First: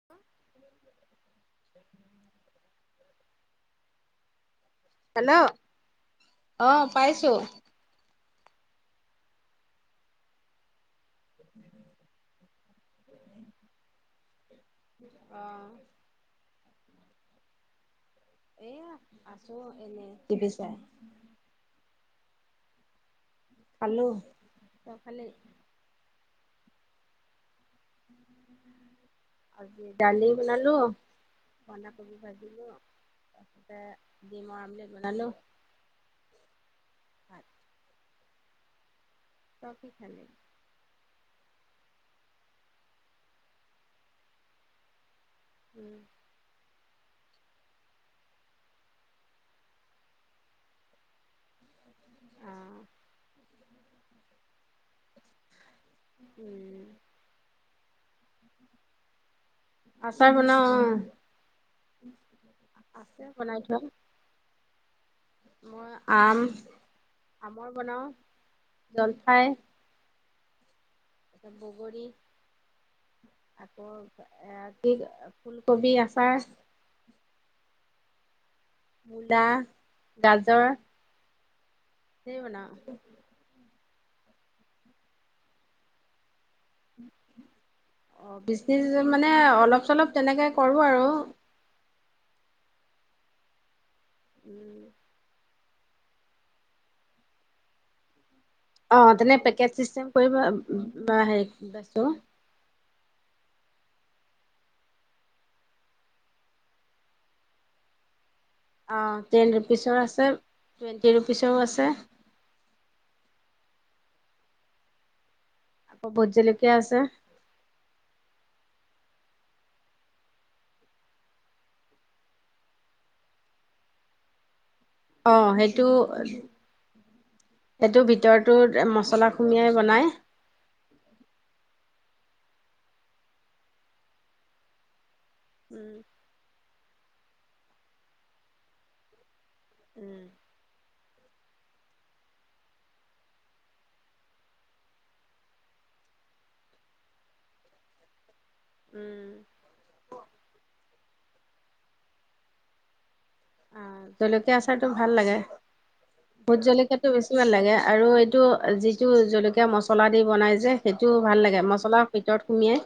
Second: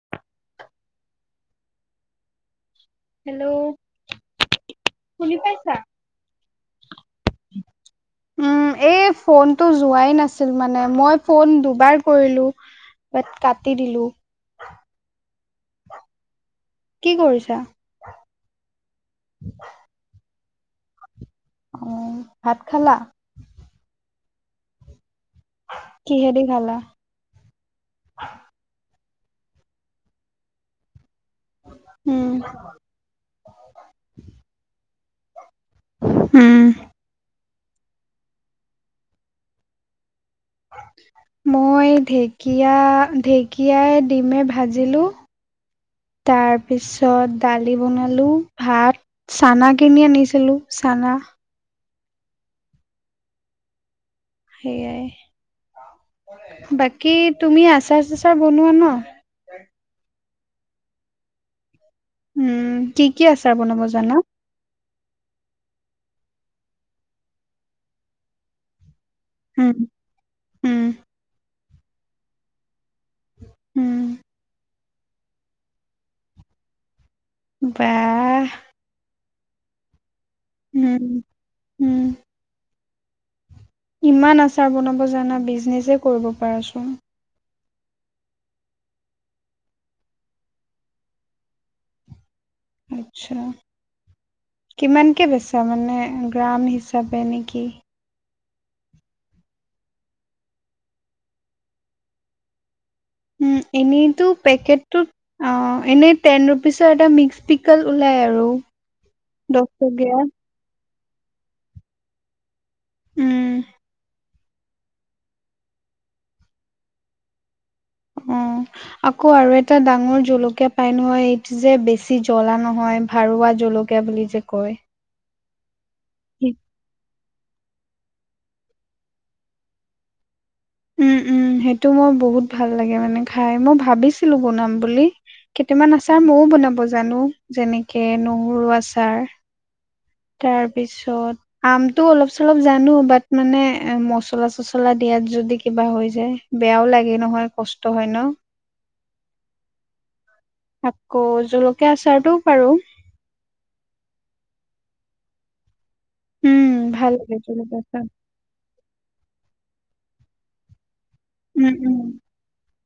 [unintelligible] Hello hello শুনি পাইছা? অ পাইছো। উম এই ফোনতো যোৱাই নাছ চিন মানে মই ফোন দুবাৰ কৰিলো, বাট কাটি দিলো। অ। কি কৰিছা? এয়া আছো এনে টিভি চাই। অ ভাত খালা? পালো। তই খালি? কিহেদি খালা? আজি দালি বনালো, বন্ধাকবি উম, ভাজিলো ডিম আমলেট বনালো। উম। [unintelligible] তই কি খালি? মই ঢেকীয়া, ঢেকীয়াই ডিমে ভাজিলো। উম। তাৰ পিছত দালি বনালো, ভাত চানা কিনি আনিছিলো, চানা। অ। সেইয়াই, উম বাকী তুমি আচাৰ চাচাৰ বনোৱা ন? আচাৰ বনাও অ। উম কি আছে কি আচাৰ বনাই থোৱা বনাব জানা? মই আম, আমৰ বনাওঁ, জলফাই উম, উম। এ বগৰী আকৌ উম, এ কিক ফুলকবি আচাৰ। বাহ। মূলা, গাজ উমহ উম। সেই বনাও। ইমান আচাৰ বনাব জানা বিজনেছে কৰিব পাৰাচোন। অ বিজনেচ মানে অলপ চলপ তেনেকে কৰো আৰু। আত্চ্ছা কিমান কে বেচা মানে গ্ৰাম হিচাপে নেকি? অ তেনে পেকেজ চিষ্টেম কৰিব বা হেৰি বেচো। উম এনেইতো পেকেটটোত অ এনেই টেন ৰুপিচৰ এটা মিক্স পিকল ওলাই আৰু। অ টেন দহ ৰুপিচৰ টকীয়া আছে টুৱেণ্টি ৰুপিচৰো আছে। উম। কো ভুট জলকীয়া আছে অ'। [inaudible] আকৌ আৰু এটা ডাঙৰ পাই নহ'য় এইটো যে জ্বলা নহয় ভাৰুৱা জল কীয়া বুলি যে কয় অঁ সেইটো সেইটো ভিতৰটো মছলা সুমিয়াই বনায় উম উম সেইটো মই বহুত ভাল লাগে মানে খাই মই ভাবিছিলো বনাম বুলি কেইটামান উম আচাৰ মযও বনাব জানো, যেনেকে নহৰু আচাৰ উম তাৰপিছত আমটো অলপ চলপ জানো, বাট মানে মচলা চচলা দিয়াত যদি কিবা হৈ যায় বেয়াও লাগে নহয়, কষ্ট হয় ন'। উম আকৌ জলকীয়া আচাৰটোও পাৰো। অ' জলকীয়া আচাৰটো ভাল লাগে। ভোট উম জলকীয়াটো বেছি ভাল লাগে, জলকীয়া আচাৰ আৰু এইটো যিটো জলকীয়া মছলা দি বনাই যে সেইটো ভাল লাগে, উম উম মছলা ভিতৰত সোমি‌য়াই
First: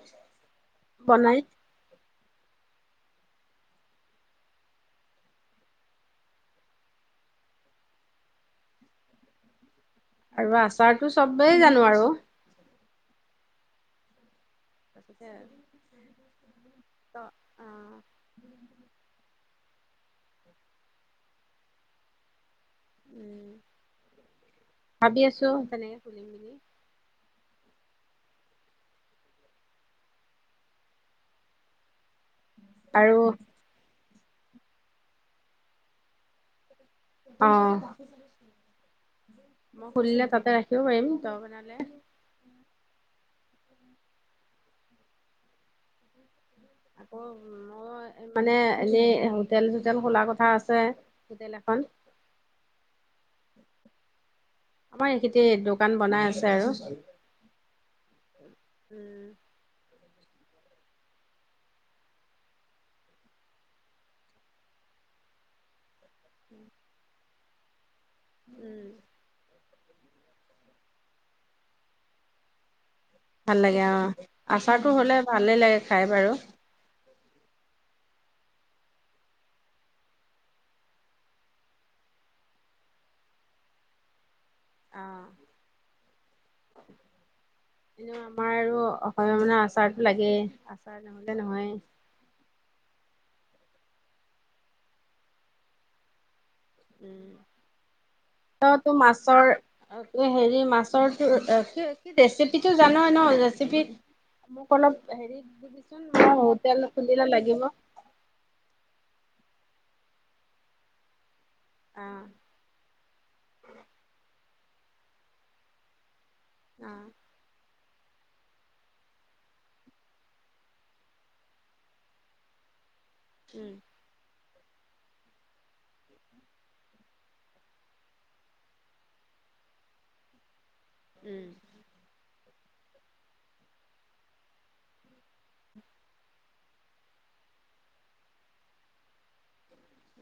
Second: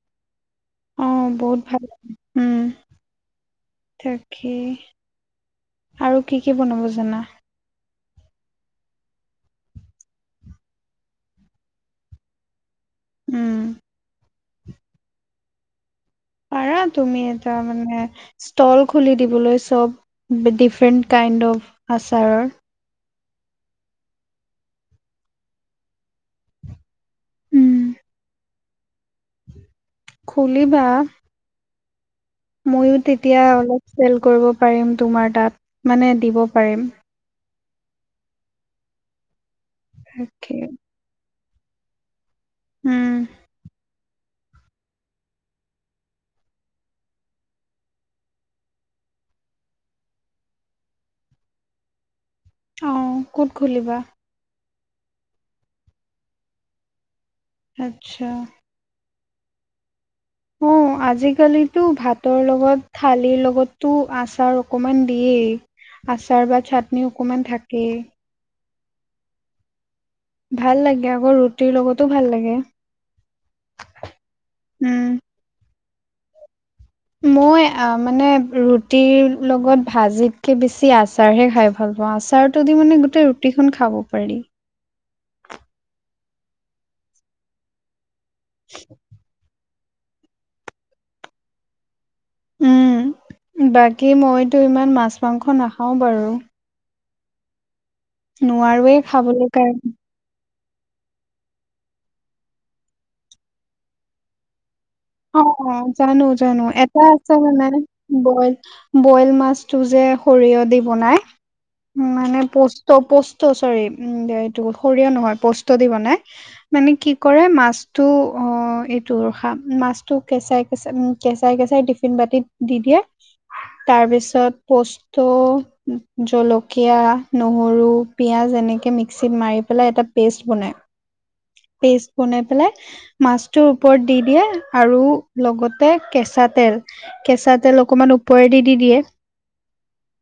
অ বনাই। ভাল বহুত লাগে, উম। তাকেই, আৰু কি কি বনাব জানা? আৰু আচাৰটো চ'বেই জানো আৰু। উম। [unintelligible] আৰু পাৰা তুমি এটা মানে ষ্টল খুলি দিবলৈ, চ'ব ডিফৰেণ্ট কাইণ্ডৰ আচাৰৰ। উম। ভাবি আছো, তেনেকে খুলিম বুলি। উম। খুলিবা। ময়ো আৰু তেতিয়া অলপ চেল কৰিব পাৰিম তোমাৰ তাত, মানে দিব পাৰিম। অঁ', মই খুলিলে তাতে তাকে ৰাখিব পাৰিম, তই বনালে। উম। আকৌ ম মই মানে এনেই হোটেল চোটেল খোলাৰ কথা আছে, হোটেল এখন। অঁ, ক'ত খুলিবা? আমাৰ এইখেতে দোকান বনাই আছে আৰু। আচ্ছা। উম। অঁ, আজিকালিতো ভাতৰ লগত, থালিৰ লগতো আচাৰ অকমান দিয়েই। আচাৰ বা চাটনি অকমান থাকেই। উম। ভাল লাগে আকৌ ৰুটিৰ লগতো ভাল লাগে। ভাল লাগে অঁ', আচাৰটো উম হ'লে ভালেই লাগে খাই বাৰু। মই, আ মানে ৰুটিৰ লগত ভাজিতকে বেছি আচাৰহে খাই ভাল পাওঁ, আচাৰটো দি মানে গোটেই ৰুটিখন খাব পাৰি। অঁহ, এনেও আমাৰ আৰু হ'লেও মানে আচাৰটো লাগেই, আচাৰ নহ'লে নহয়েই। উম, বাকী মইতো ইমান মাছ মাংস নাখাওঁ বাৰু। উম' তইতো নোৱাৰোৱেই খাবলৈ কাৰণে। মাছৰ- তোৰ হেৰি মাছৰটো ৰেচিপিটো জানাই ন' ৰেচিপি- মোক অলপ হেৰি অ' অ', দিবিচোন, জানো মই জানো হোটেল এটা খুলিলে আছে লাগিব। মানে বইল, বইল মাছটো যে সৰিয়হ দি বনাই, অ মানে পৌচ- পস্তৌ পষ্ট চৰি উম' এইটো সৰিয়হ নহয় পস্তো দি বনাই, মানে অ কি- কৰে, মাছটো অঁহ এইটো ৰখা, মাছ- টো কেঁচাই কেচাঁই উম' কেঁচাই কেঁচাই টিফিন বাতিত দি দিয়ে। উম'। তাৰপিছত পোষ্ট- তো, জলকীয়া, নহৰু, পিঁয়াজ এনেকে মিক্সিত মাৰি পেলাই এটা- পেষ্ট বনায়। উম'। পেষ্ট বনাই পেলাই, মাছটো ওপৰত দি দিয়ে, আৰু- লগতে কেঁচা তেল, কেঁচা তেল অকমান ওপৰেদি দি দিয়ে।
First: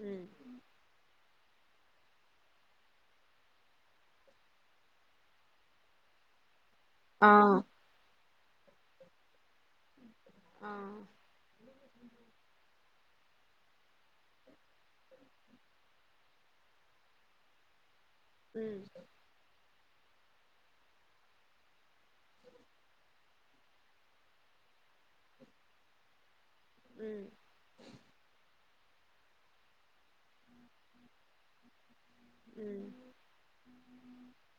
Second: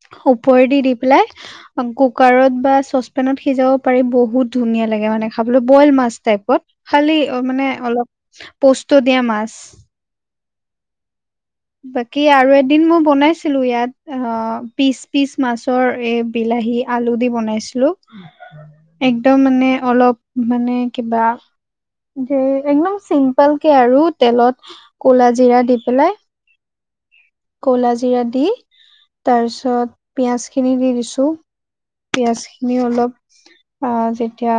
উম ওপৰেদি দি পেলাই- কুকাৰত বা চচপেনত সিজাব পাৰি, বহুত ধুনীয়া লাগে মানে খাবলৈ বইল মাছ টাইপত। খালি অ মানে অলপ পস্তো দিয়া মাছ। অঁ'। বাকী আৰু এদিন মই বনাইছিলো ইয়াত, অঁ পিচ পিচ মাছৰ এই- বিলাহী আলু দি বনাইছিলোঁ। উম'। তেও মানে অলপ মানে কিবা- ধেৰ একদম চিম্পল কে আৰু তেলত কোলা জিৰা দি পেলাই- উম। ক'লা জিৰা দি তাৰ পিছত পিয়াজ খিনি দি দিছো। পিয়াঁজ খিনি উম অলপ আহ যেতিয়া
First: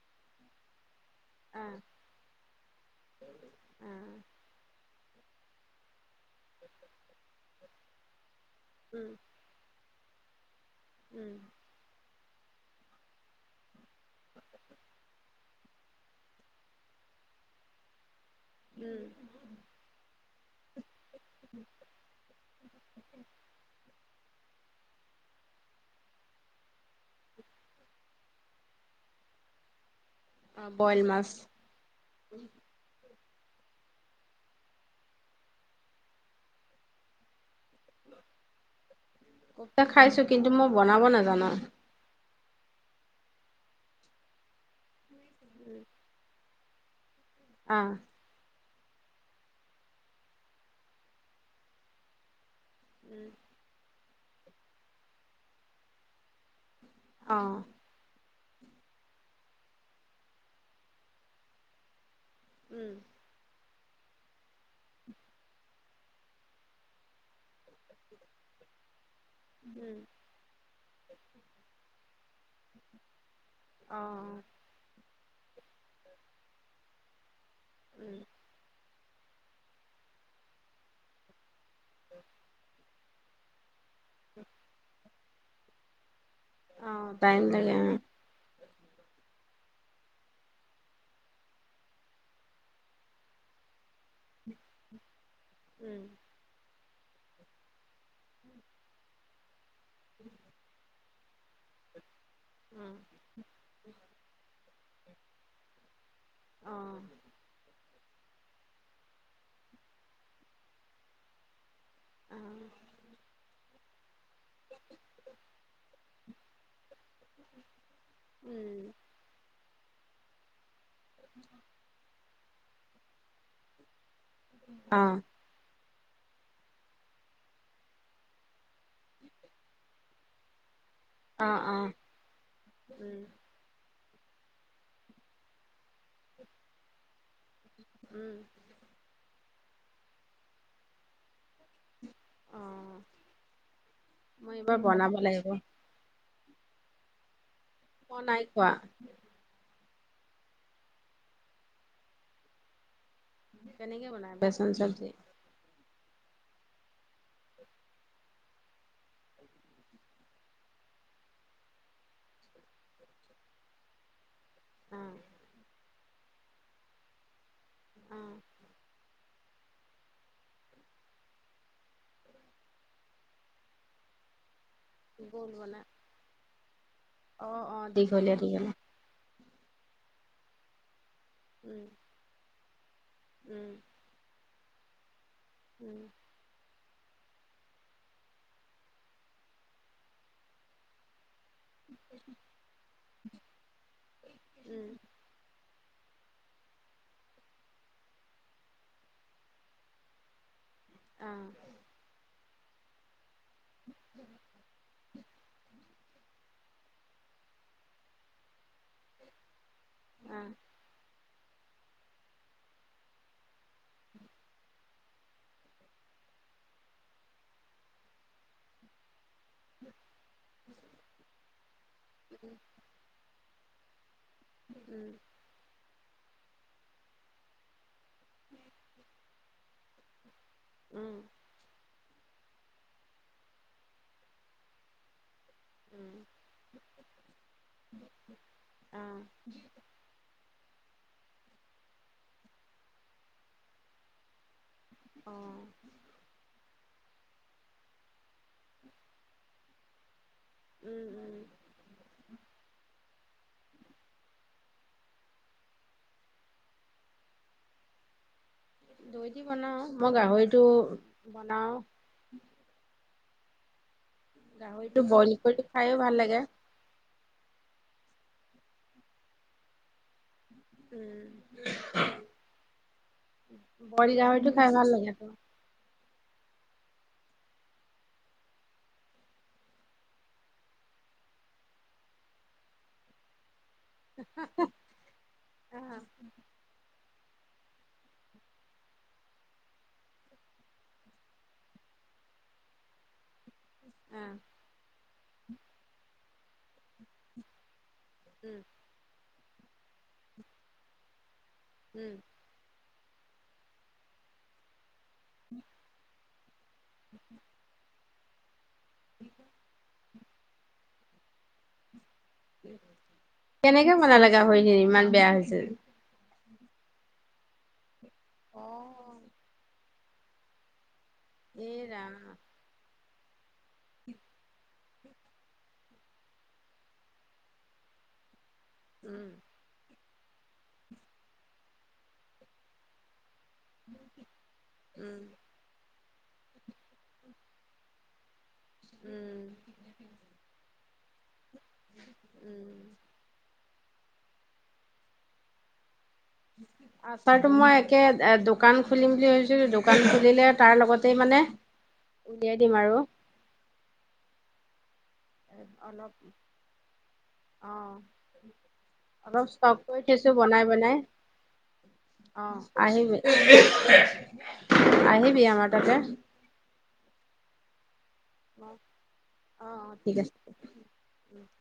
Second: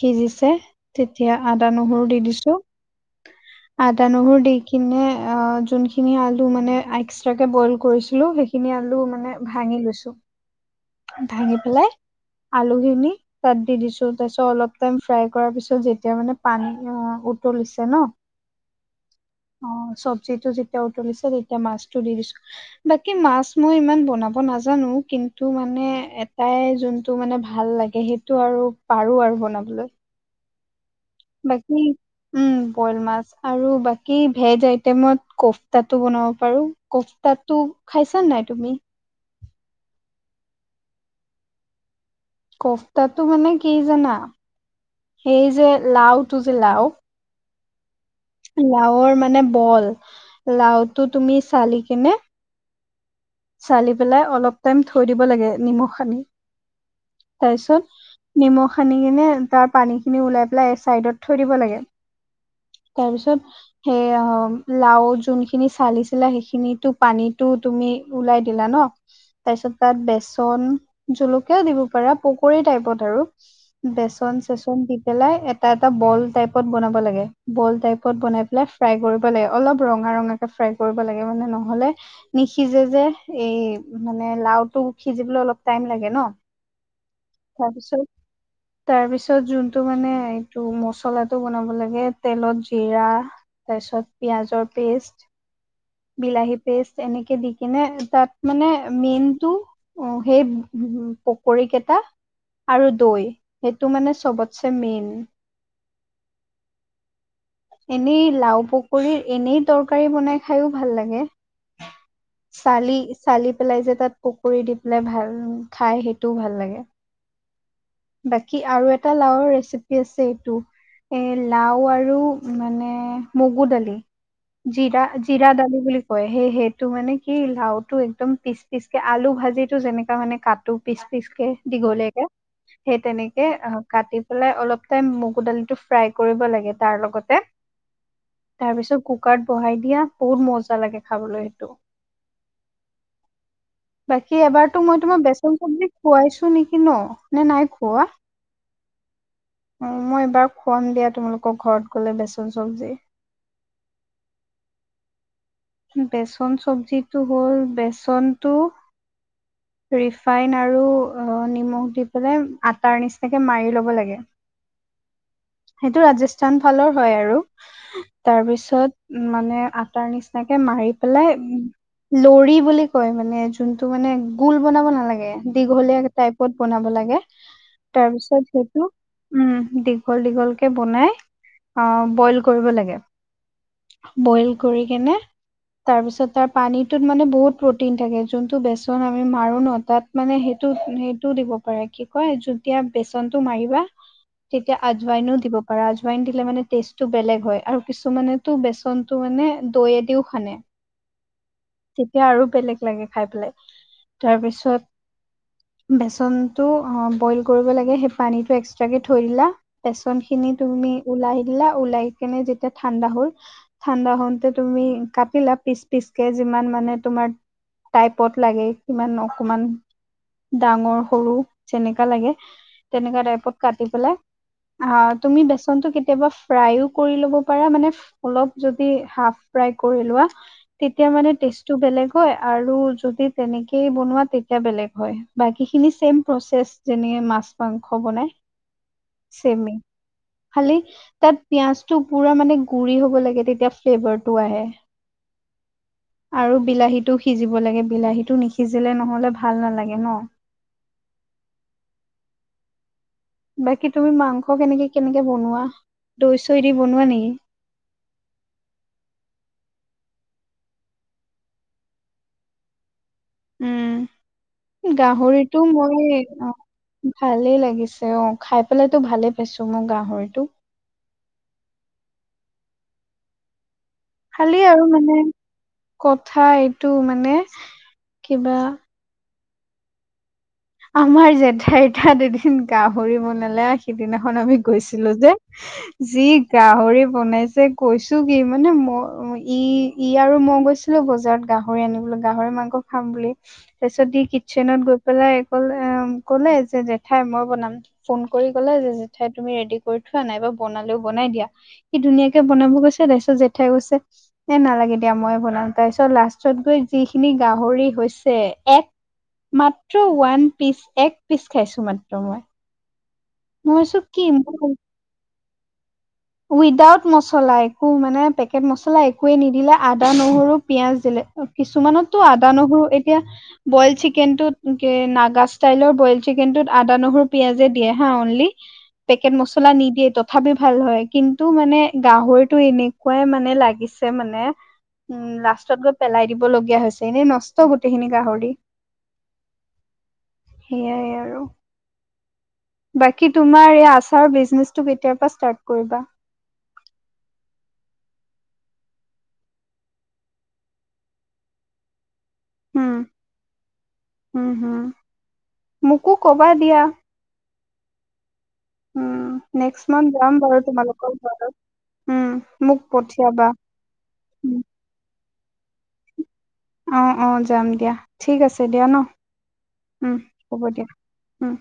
সিজিছে, - তেতিয়া অ আদা নহৰু দি দিছো। অ আদা নহৰু দি কিনে অঁ যোনখিনি আলু মানে এক্সট্ৰাকে বইল কৰিছিলো সেই- খিনি আলু উম মানে ভাঙি লৈছো, উম ভাঙি পেলাই আলুখিনি- তাত দি দিছো, তাৰপিছত অলপ টাইম ফ্ৰাই কৰাৰ পিছত যেতিয়া মানে পানী উতলিছে ন, - উম'। অঁ চব্জিটো যেতিয়া উতলিছে তেতিয়া মাছটো দি দিছো। বাকী মাছ মই ইমান বনাব নাজানো, কিন্তু মানে এটাই যোনটো মানে ভাল লাগ- গে সেইটো আৰু পাৰো আৰু বনাবলৈ। অ বইল মাছ। বাকী, উম। বইল মাছ, আৰু বাকী ভেজ আইটেমত কফতাটো বনাব পাৰো। কফতাটো- খাইছা নে নাই তুমি? কফটা খাইছো, কিন্তু মই বনাব নাজানো। কফতাটো মানে কি জানা? সেই যে লাওটো যে লাও- অঁ'। লাওৰ মানে বল। লাওটো তুমি চালি কিনে- উম'। চালি পেলাই অলপ টাইম থৈ দিব লাগে নিমখ হানি, অ তাৰপিছত- নিমখ সানি কিনে তাৰ পানীখিনি ওলাই পেলাই এই চাইডত থৈ দিব লাগে। উম তাৰপিছত, সেই হম লাও যোনখিনি চালিছিলা সেইখিনি পানীতো তুমি উওলাই দিলা ন। [unintelligible] তাৰ পিছত তাত বেচন জলকীয়াও দিব পাৰা পকৰী টাইপত আৰু। অ বেচন চেচন দি পেলাই এটা এটা বল টাইপত বনাব লাগে। বল উম টাইপত বনাই পেলাই- ফ্ৰাই কৰিব লাগে অলপ ৰঙা ৰঙাকে ফ্ৰাই কৰিব লাগে, মানে নহ'লে নিসিজে যে। এই মানে লাও টো সিজিবলৈ অলপ টাইম লাগে ন। অঁ টাইম লাগে উমঁ। তাৰপিছত তাৰ পিছত যোনটো মানে এইটো মচলাটো বনাব লাগে। তেলত জিৰা তাৰ পিছত পিয়াজৰ পেষ্ট উম বিলাহীত- পেষ্ট এনেকে দি কিনে তাত মানে মেইনটো অঁ সেই পোক- কৰিকেইটা অ আৰু দৈ সেইটো মানে চবতছে মেইন। অঁ! এনেই লাও পকীৰ তৰকাৰী বনাই খাইও ভাল লাগে। অ', চালি চালি পেলাইজে তাত- পুকৰি দি পেলাই ভাল খাই সেইটোও ভাল লাগে। [unintelligible] বাকী আৰু এটা লাওৰ ৰেচিপি আছে। এইটো এ লাও আৰু- মানে মগু দালি, জিৰা অ', জিৰা দালি বুলি - হয়ঁ সেই সেইটো মানে কি লাওটো একদম পিচ পিচ কে আলু ভাজিটো যেনেককা মানে কাটো। পিছ পিছ কে অ', দীঘলিয়াকে - সেই উম, তেনেকে কাটি পেলাই অলপ টাইম মগু দালিটো ফ্ৰাই কৰিব লাগে, তাৰ লগতে- উমঁ! তাৰ পিছত কুকাৰত বহাই দিয়া, বহুত মজা লাগে খাবলৈ সেইটো। অ', বাকী এইবাৰ এবাৰতো মই বনাব তোমাৰ লাগিব। বেচন চবজি- খোৱাইছো নেকি ন, নে নাই খো- মই নাই খোৱা। অঁ, মই এবাৰ খোৱাম দিয়া, তোমালোকৰ ঘৰত গ'লে বেচন চব্জি। কেনেকে বনাই বেচন চব্জি? বেচন চব্জিটো হ'ল, বেচনতটো- [unintelligible] ৰিফাইন আৰু নিমখ অঁ দি পেলাই আটাৰ নিচিনাকে মাৰি ল'ব লাগে। অঁ! সেইটো ৰাজস্থান ফালৰ হয়ঁ আৰু, অ', তাৰ পিছত মানে আটাৰ নিচি - তাকে মাৰি পেলাই লৰি বুলি কয় মানে, যোনটো মানে গোল বনাব নালা - গে গোল বনাই দীঘলীয়া টাইপত বনাব লাগে, অ', অ', দীঘলীয়া তাৰপিছত দীঘলীয়া সেইটো- উমঁ', দীঘল দীঘলকে বনাই আহ বইল কৰিব লাগে। উমঁ। বইল কৰি কেনে উম, তাৰপিছত তাত - পানীটোত মানে বহুত প্ৰটিন থাকে, যোনটো বেচন আমি মাৰোঁ ন, তাত মানে সেইটো সেইটোও দিব- পাৰে কি কয়, যেতিয়া বেচন টো মাৰিবা তেতিয়া উম, আজুৱাইনো দিব পা - পাৰা জৱেইন দিলে মানে টেষ্টটো বেলেগ হয়ঁ, আৰু কিছুমানেটো বেচনতো মানে দৈয়েদিও- ফনে। অ'। তেতিয়া আৰু বেলেগ লাগে খাই পেলাই। তাৰ পিছত- বেচনটো অ', বইল কৰিব লাগে, সেই পানীটো এক্সট্ৰাকে থৈ দিলা। অ', বেচনখিনি তুমি উলাই দিলা, উলাইকেনে যেতিয়া ঠাণ্ডা হ'ল- ঠাণ্ডা হওঁতে তুমি কাটিলা পিছ-পিছকে। যিমান মানে তোমাৰ টাইপত লাগে, সিমান ন'- অকণমান ডাঙৰ, সৰু যেনেকা লাগে, তেনেকা টাইপত- কাটি পেলাই। উম, আ', তুমি বেচনতটো কেতিয়াবা- ফ্ৰাইও কৰি ল'ব পাৰা, মানে অলপ যদি হাফ ফ্ৰাই কৰি লোৱা- তেতিয়া উম, মানে টেষ্টটো বেলেগ- হয়। আৰু যদি তেনেকেই বনোৱা, তেতিয়া বেলেগ হয়। বাকীখিনি উম, চেম প্ৰচেছ। যেনেকে মাছ-মাংস বনায়, অ', চেমে। খালি তাত পিয়াজটো পুৰা মানে গুৰি হ'ব লাগে, তেতিয়া ফ্লেভাৰটো আহে। অ'। আৰু বিলাহীটো সিজিব লাগে। বিলাহীটো নিসিজিলে নহ'লে ভাল নালাগে ন। উম। উম, বাকী তুমি মাংস কেনেকে কেনেকে বনোৱা? দৈ-চৈ দি বনোৱা নেকি? দৈ দি বনাও। মই গাহৰিটো বনাও। উম, বইল কৰি গাহৰিটো খাইও মই, ভাল লাগে, অ'। ভালে লাগিছে অ'। খাই পেলাইতো ভালে পাইছোঁ মই গাহৰিটো। উম, বইল গাহৰিটো খালি খাই আৰু ভাল মানে লাগে আকৌ। কথা এইটো মানে, কিবা- আমাৰ জেঠাইতাত এদিন গাহৰি বনালে হা। সিদিনাখন আমি গৈছিলোঁ যে। অ', যি- গাহৰি বনাইছে কৈছোঁ কি? মানে মই ই', ই' আৰু মই গৈছ - ছিলোঁ বজাৰত গাহৰি আনিবলৈ। গাহৰি মাংস খাম বুলি। তাৰপিছত ই' অ', কিটচেনত গৈ পেলাই- ক'লে ম', ক'লে যে জেঠাই, 'মই বনাম'। ফোন কৰি উম, ক'লে যে, 'জেঠাই তুমি ৰেডি কৰি থোৱা, নাইবা বনালেও বনাই দিয়া'। সি উম। ধুনীয়াকে বনাব গৈছে, তাৰপিছত জেঠাই কৈছে, 'এ নালাগে দিয়া, মইয়ে বনাও', তাৰপিছত লাষ্ট- ছত গৈ যিখিনি গাহৰি হৈছে, এক মাত্ৰ ওৱান পিচ, এক- পিছ খাইছোঁ মাত্ৰ মই। মই কেনেকে ভাবিছো কি বনালে মই গাহৰিখিনি? ইমান বেয়া হৈছে। উইদাউট মছলা। একো মানে পেকেট মছলা অ'। একোৱেই নিদিলে। আদা, নহৰু, পিয়াজ দিলে। অ', এই ৰাম কিছুমানতো আদা নহৰু, এতিয়া - বইল চিকেনটোত, কি নাগা ষ্টাইলৰ বইল চিকেনটোত আদা, নহৰু পিয়াঁজে দিয়ে হা অনলি। উম, পেকেট মছলা নিদিয়ে, তথাপি ভাল হয়। কিন্তু মানে গাহৰিটো এনেকুৱাই মানে লা- গিছে মানে উম, লাষ্টত গৈ পেলাই দিব লগীয়া হৈছে। এনেই নষ্ট গোটেইখিনি গাহৰি। উম। সেয়াই আৰু। উম। বাকী তুমাৰ এই আচাৰ বিজনেচটো কেতিয়াৰ পৰা ষ্টাৰ্ট কৰিবা? [unintelligible] আচাৰটো মই একে এ' দোকান খুলিম বুলি ভাবিছিলোঁ। দোকান খুলিলে তাৰ লগতেই মানে - উলিয়াই দিম আৰু। উম, হম। অলপ। মোকো কবা দিয়া অহ। উম, অলপ ষ্টক নেক্সট কৰি মান্থ যাম থৈছো, বাৰু বনাই বনাই। তোমালোকৰ ঘৰত। উম, অ, মোক আহিবি পঠিয়াবা। উম, [inaudible] আহিবি আমাৰ তালে। অ, অ, যাম দিয়া, ঠিক আছে অ', দিয়া ন, অ', উম, ঠিক আছে। হ'ব দিয়া। উম,